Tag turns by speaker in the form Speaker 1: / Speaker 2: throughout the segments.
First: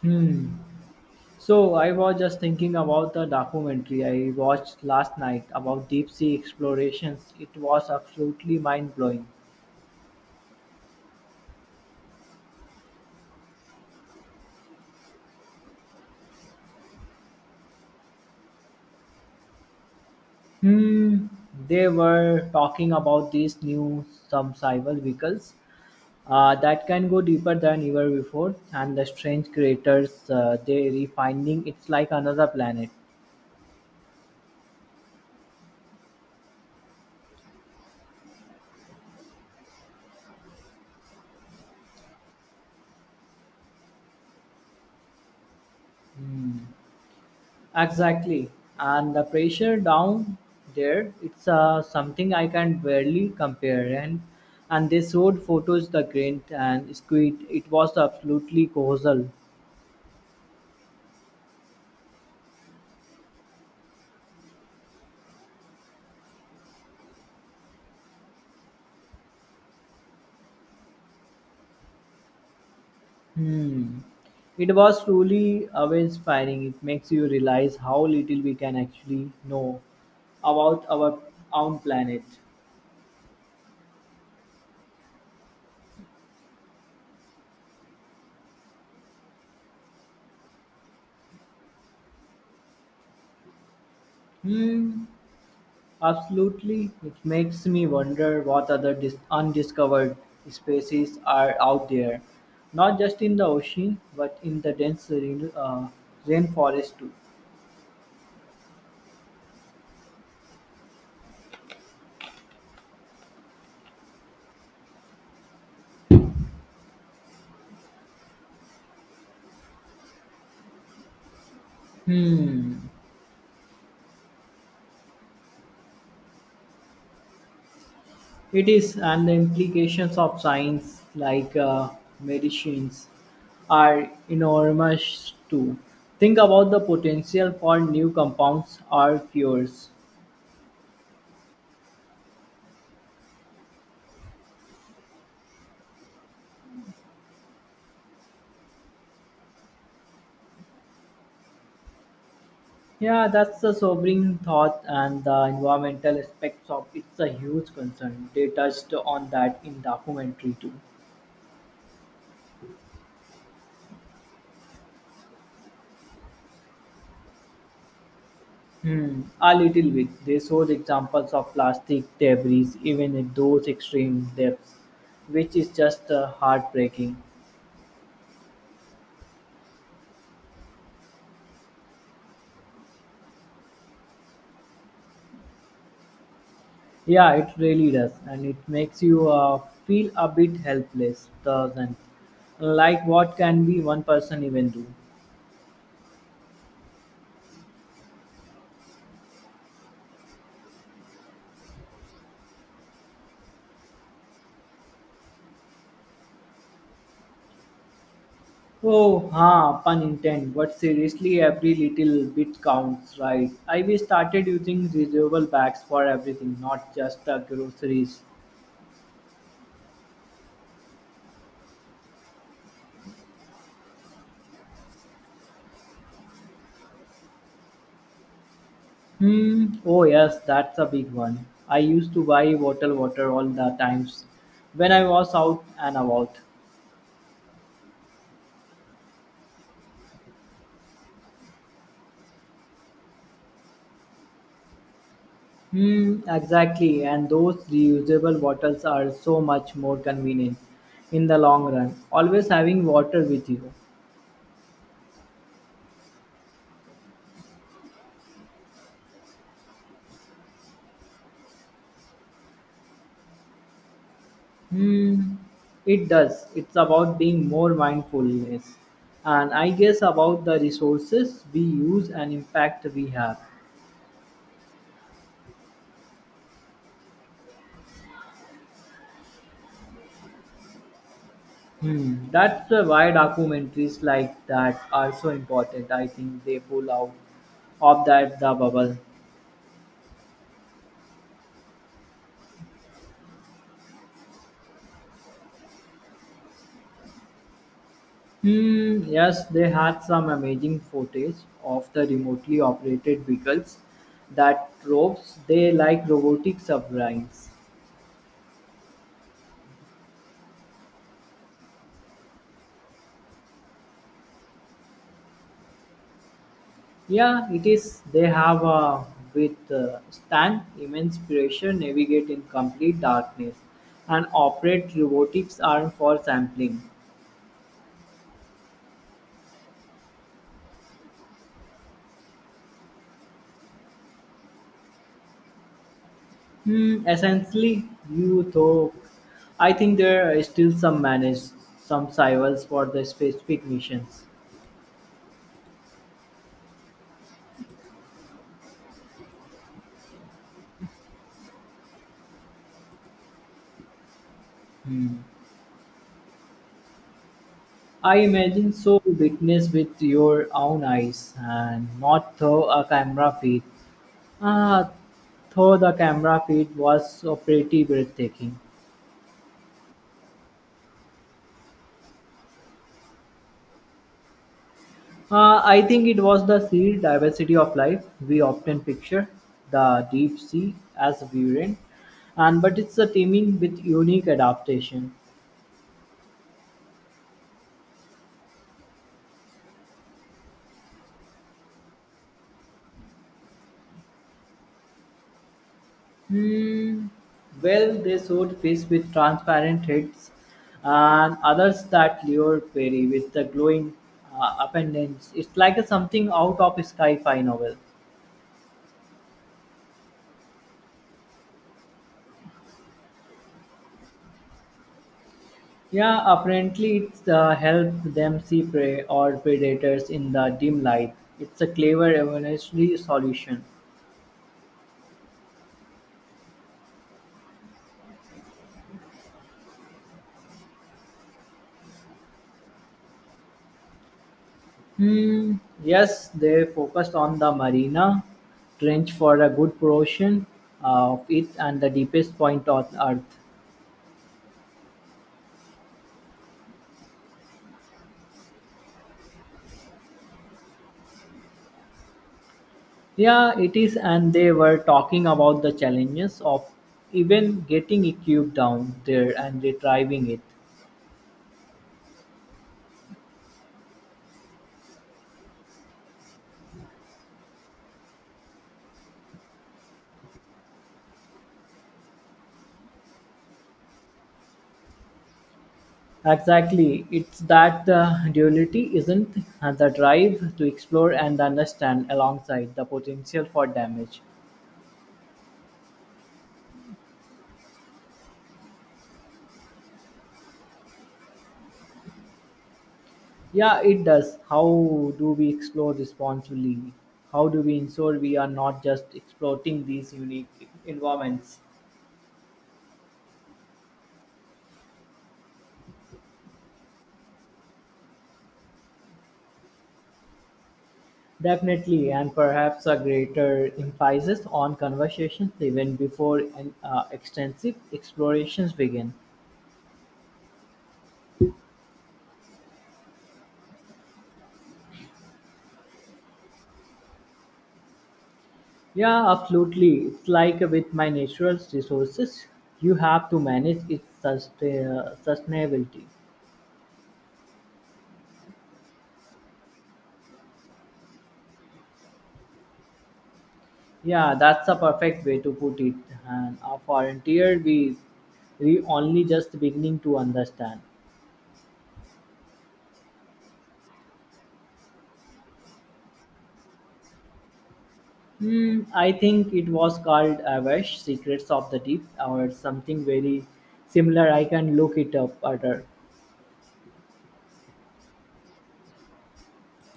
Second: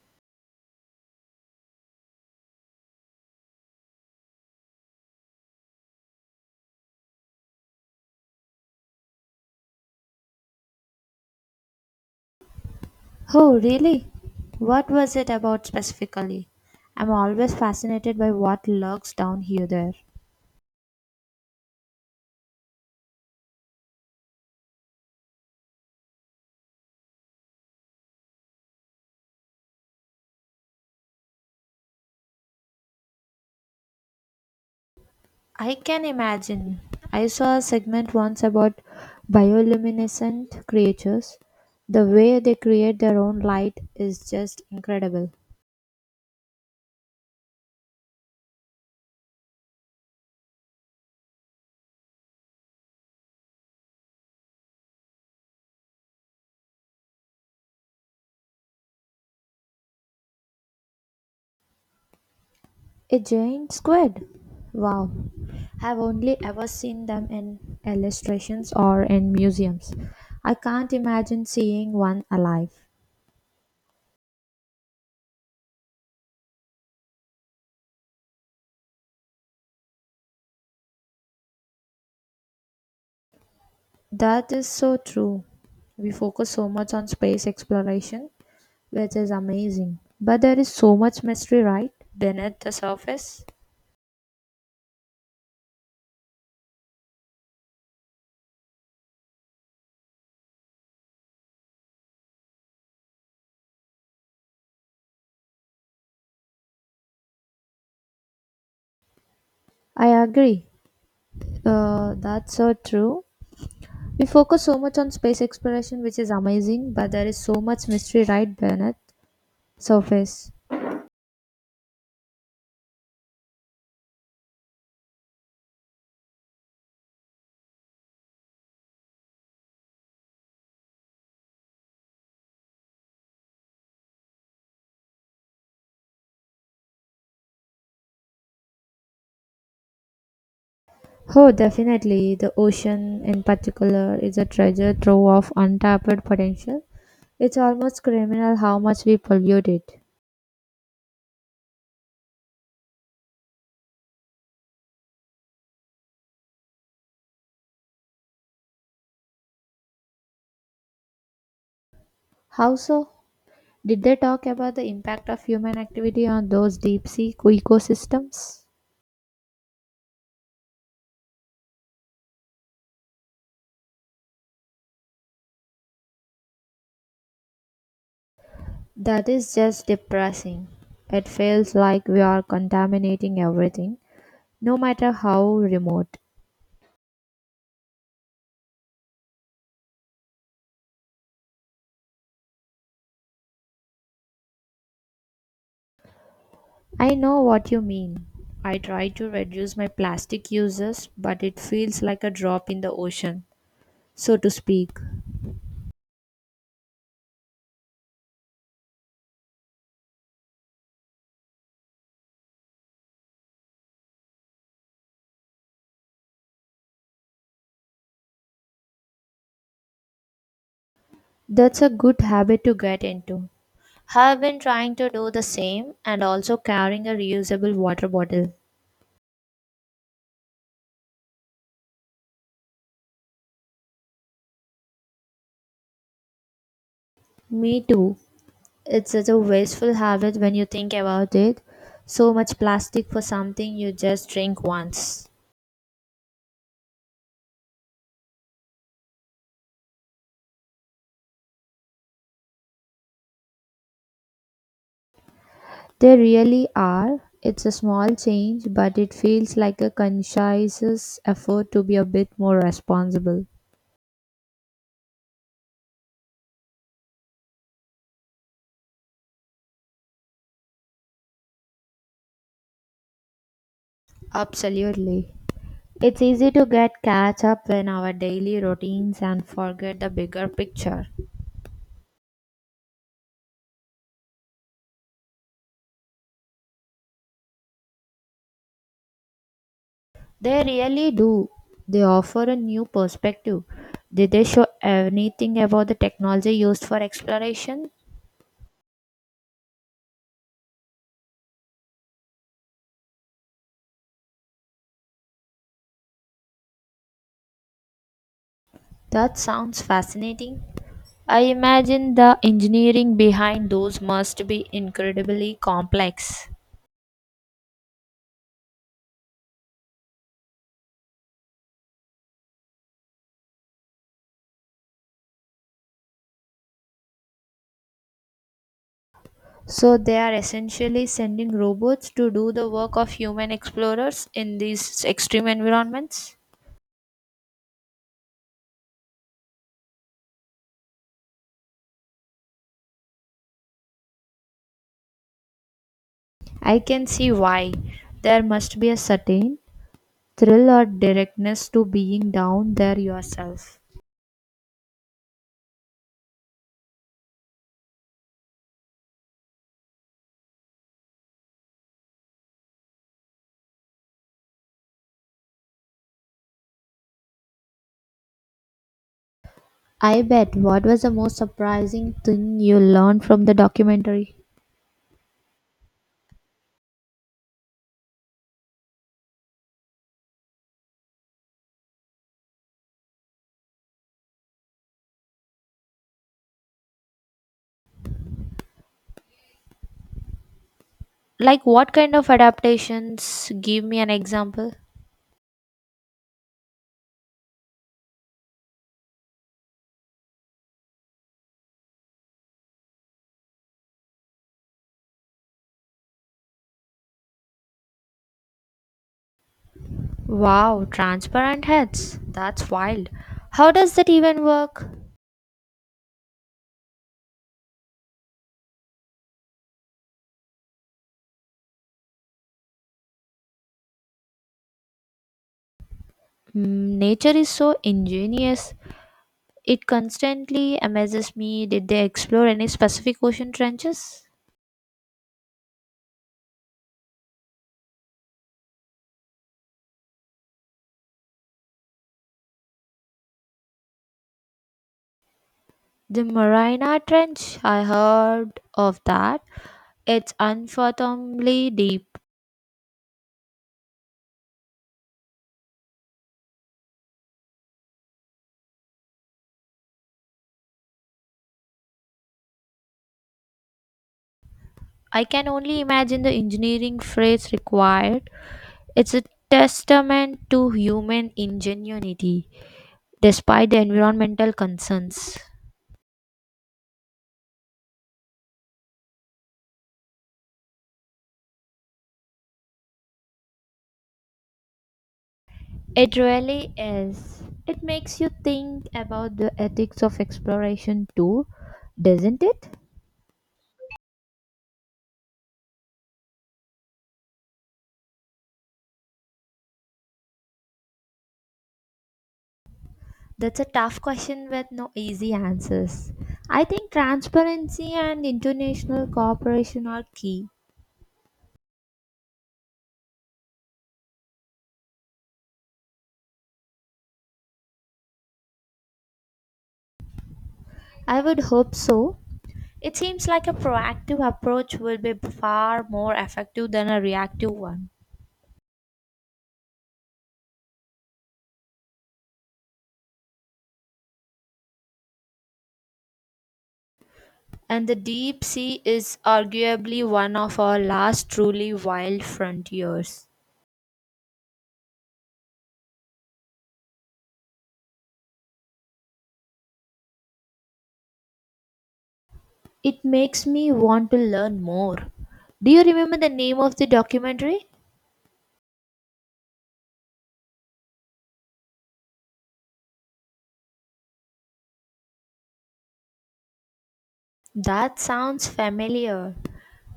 Speaker 1: Hmm. So I was just thinking about the documentary I watched last night about deep sea explorations. It was absolutely mind blowing.
Speaker 2: Oh, really? What was it about specifically? I'm always fascinated by what lurks down here there.
Speaker 1: Hmm. They were talking about these new submersible vehicles that can go deeper than ever before, and the strange creatures they refinding. It's like another planet.
Speaker 2: I can imagine. I saw a segment once about bioluminescent creatures. The way they create their own light is just incredible.
Speaker 1: Hmm. Exactly. And the pressure down there, it's something I can barely compare. And they showed photos the grant and squid. It was absolutely colossal.
Speaker 2: A giant squid. Wow. I've only ever seen them in illustrations or in museums. I can't imagine seeing one alive.
Speaker 1: Hmm. It was truly awe-inspiring. It makes you realize how little we can actually know about our own planet.
Speaker 2: That is so true. We focus so much on space exploration, which is amazing. But there is so much mystery, right? Beneath the surface?
Speaker 1: Hmm, absolutely. It makes me wonder what other undiscovered species are out there, not just in the ocean, but in the dense rainforest too.
Speaker 2: I agree. That's so true. We focus so much on space exploration, which is amazing, but there is so much mystery right beneath surface.
Speaker 1: It is, and the implications of science like medicines are enormous too. Think about the potential for new compounds or cures.
Speaker 2: Oh, definitely. The ocean, in particular, is a treasure trove of untapped potential. It's almost criminal how much we pollute it.
Speaker 1: Yeah, that's a sobering thought, and the environmental aspects of it's a huge concern. They touched on that in documentary too.
Speaker 2: How so? Did they talk about the impact of human activity on those deep sea ecosystems?
Speaker 1: Hmm, a little bit. They showed examples of plastic debris, even at those extreme depths, which is just heartbreaking.
Speaker 2: That is just depressing. It feels like we are contaminating everything, no matter how remote.
Speaker 1: Yeah, it really does, and it makes you feel a bit helpless, doesn't? Like what can be one person even do?
Speaker 2: I know what you mean. I try to reduce my plastic uses, but it feels like a drop in the ocean, so to speak.
Speaker 1: Oh, ha, pun intent. But seriously, every little bit counts, right? I We started using reusable bags for everything, not just the groceries.
Speaker 2: That's a good habit to get into. Have been trying to do the same and also carrying a reusable water bottle.
Speaker 1: Hmm. Oh yes, that's a big one. I used to buy bottled water all the times when I was out and about.
Speaker 2: Me too. It's such a wasteful habit when you think about it. So much plastic for something you just drink once.
Speaker 1: Hmm. Exactly. And those reusable bottles are so much more convenient in the long run. Always having water with you.
Speaker 2: They really are. It's a small change, but it feels like a conscious effort to be a bit more responsible.
Speaker 1: Hmm, it does. It's about being more mindfulness and I guess about the resources we use and impact we have.
Speaker 2: Absolutely. It's easy to get catch up in our daily routines and forget the bigger picture.
Speaker 1: Hmm, that's why documentaries like that are so important. I think they pull out of that the bubble.
Speaker 2: They really do. They offer a new perspective. Did they show anything about the technology used for exploration?
Speaker 1: Hmm, yes, they had some amazing footage of the remotely operated vehicles that probes they like robotic submarines.
Speaker 2: That sounds fascinating. I imagine the engineering behind those must be incredibly complex.
Speaker 1: Yeah, it is. They have with Stan immense pressure, navigate in complete darkness, and operate robotics arm for sampling.
Speaker 2: So, they are essentially sending robots to do the work of human explorers in these extreme environments?
Speaker 1: Hmm, essentially, you though, I think there are still some manage some survivals for the specific missions.
Speaker 2: I can see why. There must be a certain thrill or directness to being down there yourself.
Speaker 1: Hmm. I imagine so witness with your own eyes and not through a camera feed. Ah, though the camera feed was pretty breathtaking.
Speaker 2: I bet. What was the most surprising thing you learned from the documentary?
Speaker 1: I think it was the sheer diversity of life. We often picture the deep sea as virulent, and but it's a teeming with unique adaptation.
Speaker 2: Like, what kind of adaptations? Give me an example.
Speaker 1: Hmm. Well, they showed fish with transparent heads, and others that lured prey with the glowing appendage. It's like a something out of a sci-fi novel.
Speaker 2: Wow, transparent heads. That's wild. How does that even work?
Speaker 1: Yeah, apparently it's helped them see prey or predators in the dim light. It's a clever evolutionary solution.
Speaker 2: Mm, nature is so ingenious. It constantly amazes me. Did they explore any specific ocean trenches?
Speaker 1: Hmm, yes, they focused on the Marina Trench for a good portion of it and the deepest point on Earth.
Speaker 2: The Marina Trench, I heard of that. It's unfathomably deep.
Speaker 1: Yeah, it is, and they were talking about the challenges of even getting a cube down there and retrieving it.
Speaker 2: I can only imagine the engineering feats required. It's a testament to human ingenuity, despite the environmental concerns.
Speaker 1: Exactly, it's that the duality isn't and the drive to explore and understand alongside the potential for damage.
Speaker 2: It really is. It makes you think about the ethics of exploration too, doesn't it?
Speaker 1: Yeah, it does. How do we explore responsibly? How do we ensure we are not just exploiting these unique environments?
Speaker 2: That's a tough question with no easy answers. I think transparency and international cooperation are key.
Speaker 1: Definitely, and perhaps a greater emphasis on conversations even before an extensive explorations begin.
Speaker 2: I would hope so. It seems like a proactive approach will be far more effective than a reactive one.
Speaker 1: Yeah, absolutely. It's like with my natural resources, you have to manage its sustainability.
Speaker 2: And the deep sea is arguably one of our last truly wild frontiers.
Speaker 1: Yeah, that's a perfect way to put it. And a frontier we only just beginning to understand.
Speaker 2: It makes me want to learn more. Do you remember the name of the documentary?
Speaker 1: Hmm, I think it was called Avash, Secrets of the Deep, or something very similar. I can look it up later.
Speaker 2: That sounds familiar.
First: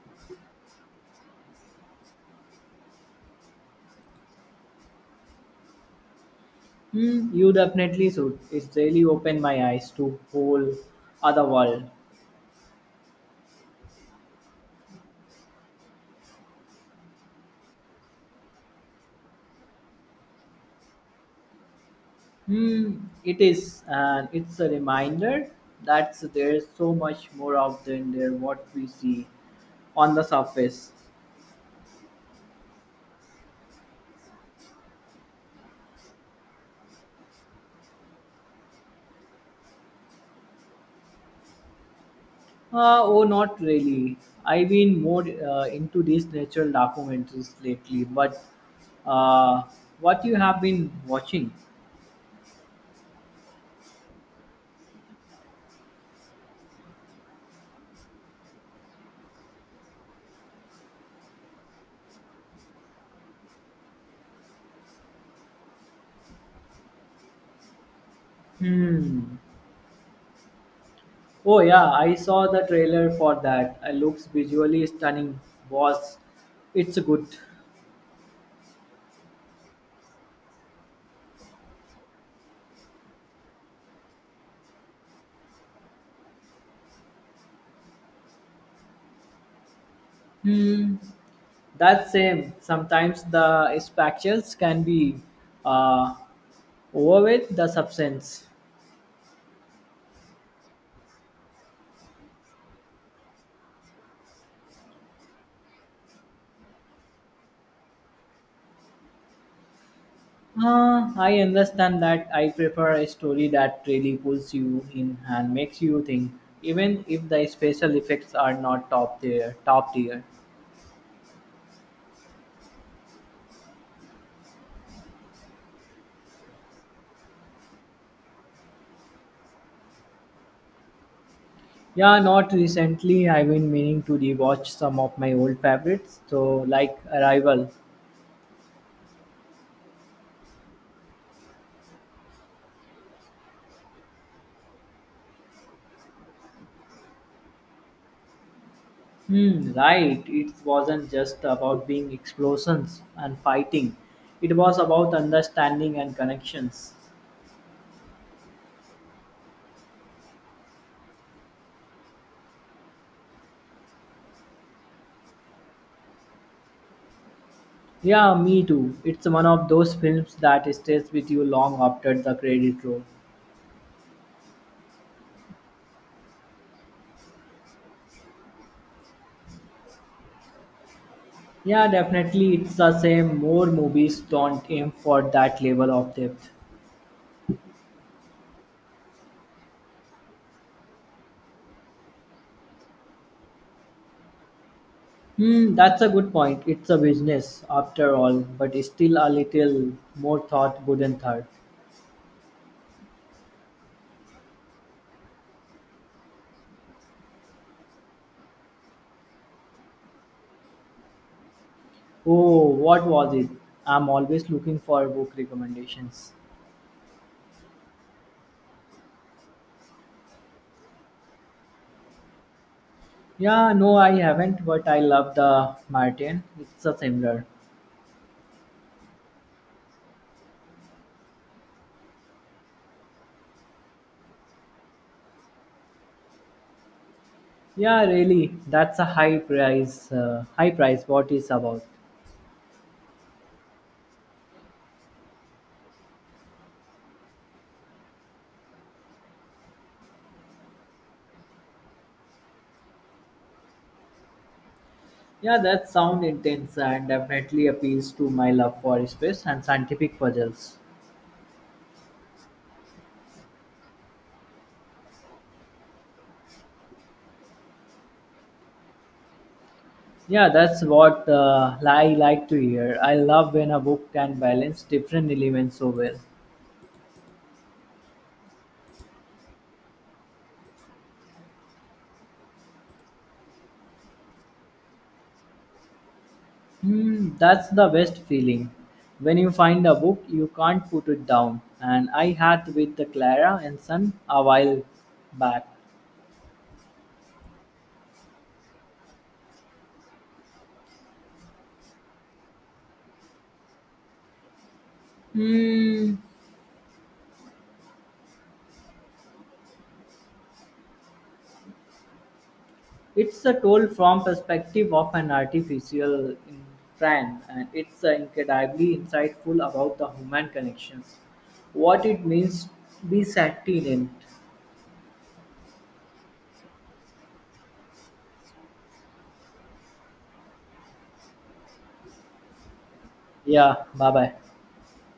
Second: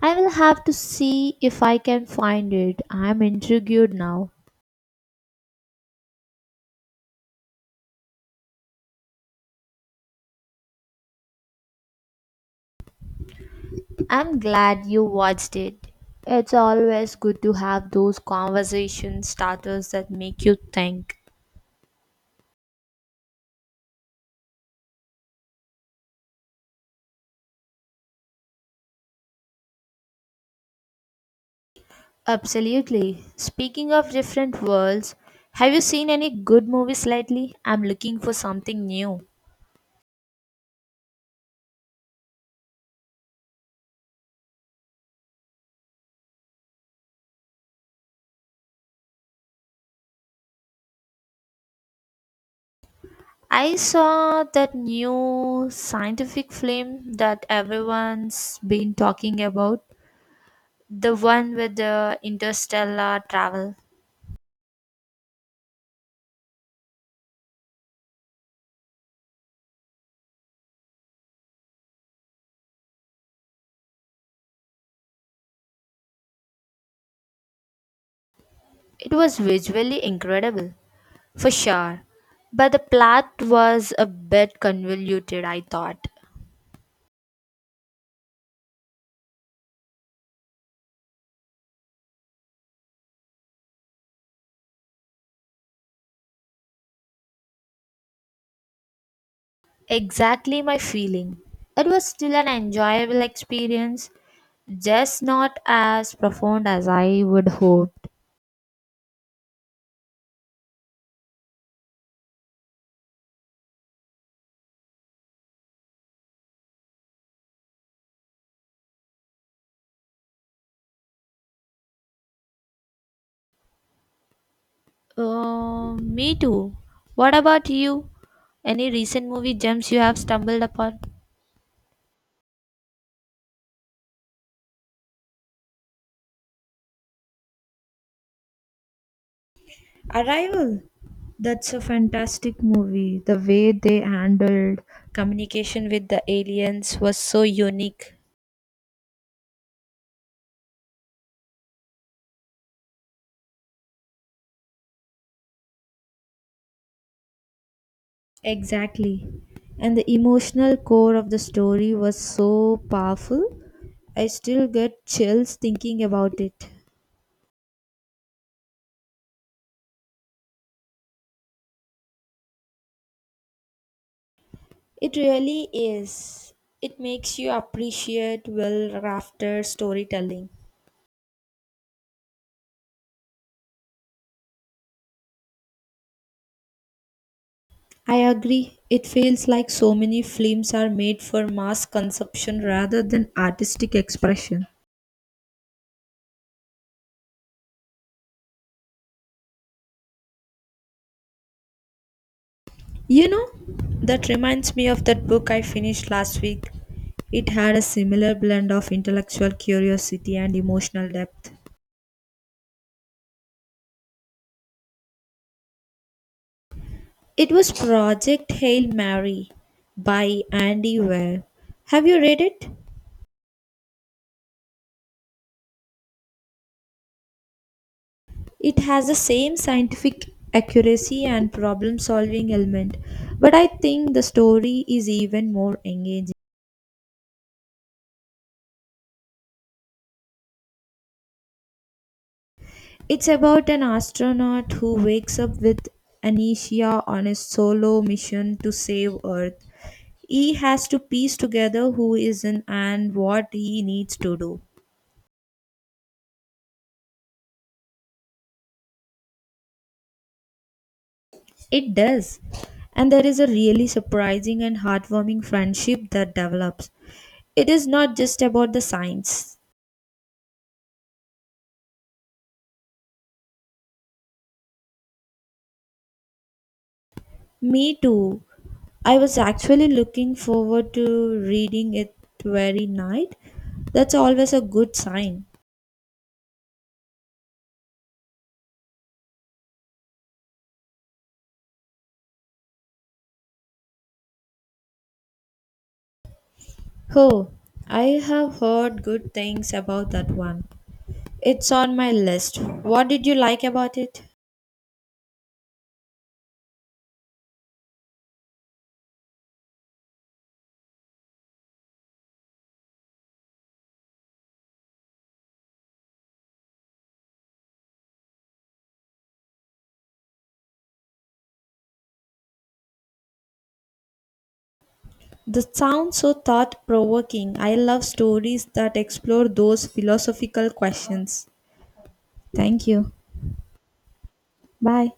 Speaker 2: I will have to see if I can find it. I'm intrigued now.
Speaker 1: Hmm, you definitely should. It's really opened my eyes to whole other world.
Speaker 2: I'm glad you watched it. It's always good to have those conversation starters that make you think.
Speaker 1: Hmm, it is, and it's a reminder that there's so much more out there than what we see on the surface.
Speaker 2: Absolutely. Speaking of different worlds, have you seen any good movies lately? I'm looking for something new.
Speaker 1: Oh, not really. I've been more into these natural documentaries lately, but uh, what you have been watching?
Speaker 2: I saw that new scientific film that everyone's been talking about, the one with the interstellar travel.
Speaker 1: Hmm. Oh, yeah, I saw the trailer for that. It looks visually stunning. Was it's good.
Speaker 2: It was visually incredible, for sure, but the plot was a bit convoluted, I thought.
Speaker 1: Hmm. That's same. Sometimes the spectacles can be uh, over with the substance.
Speaker 2: Exactly my feeling. It was still an enjoyable experience, just not as profound as I would hoped.
Speaker 1: I understand that I prefer a story that really pulls you in and makes you think, even if the special effects are not top tier. Top tier.
Speaker 2: Me too. What about you? Any recent movie gems you have stumbled upon?
Speaker 1: Yeah, not recently. I've been meaning to rewatch some of my old favorites. So, like Arrival.
Speaker 2: Arrival. That's a fantastic movie. The way they handled communication with the aliens was so unique.
Speaker 1: Hmm, right. It wasn't just about being explosions and fighting. It was about understanding and connections.
Speaker 2: Exactly. And the emotional core of the story was so powerful. I still get chills thinking about it.
Speaker 1: Yeah, me too. It's one of those films that stays with you long after the credit roll.
Speaker 2: It really is. It makes you appreciate well crafted storytelling.
Speaker 1: Yeah, definitely. It's the same. More movies don't aim for that level of depth.
Speaker 2: I agree. It feels like so many films are made for mass consumption rather than artistic expression.
Speaker 1: Hmm, that's a good point. It's a business after all, but it's still a little more thought wouldn't hurt.
Speaker 2: You know, that reminds me of that book I finished last week. It had a similar blend of intellectual curiosity and emotional depth.
Speaker 1: Oh, what was it? I'm always looking for book recommendations.
Speaker 2: It was Project Hail Mary by Andy Weir. Have you read it?
Speaker 1: Yeah, no, I haven't, but I love the Martin. It's a similar.
Speaker 2: It has the same scientific accuracy and problem solving element, but I think the story is even more engaging.
Speaker 1: Yeah, really, that's a high price. High price. What is about?
Speaker 2: It's about an astronaut who wakes up with amnesia on a solo mission to save Earth. He has to piece together who is in and what he needs to do.
Speaker 1: Yeah, that sound intense and definitely appeals to my love for space and scientific puzzles.
Speaker 2: It does. And there is a really surprising and heartwarming friendship that develops. It is not just about the science.
Speaker 1: Yeah, that's what I like to hear. I love when a book can balance different elements so well.
Speaker 2: Me too. I was actually looking forward to reading it very night. That's always a good sign.
Speaker 1: Hmm, that's the best feeling. When you find a book, you can't put it down. And I had with the Clara and Son a while back.
Speaker 2: Oh, I have heard good things about that one. It's on my list. What did you like about it?
Speaker 1: Hmm. It's a told from perspective of an artificial in friend, and it's incredibly insightful about the human connections, what it means to be sentient.
Speaker 2: The sounds so thought provoking. I love stories that explore those philosophical questions. Thank you.
Speaker 1: Yeah, bye bye.
Speaker 2: Bye.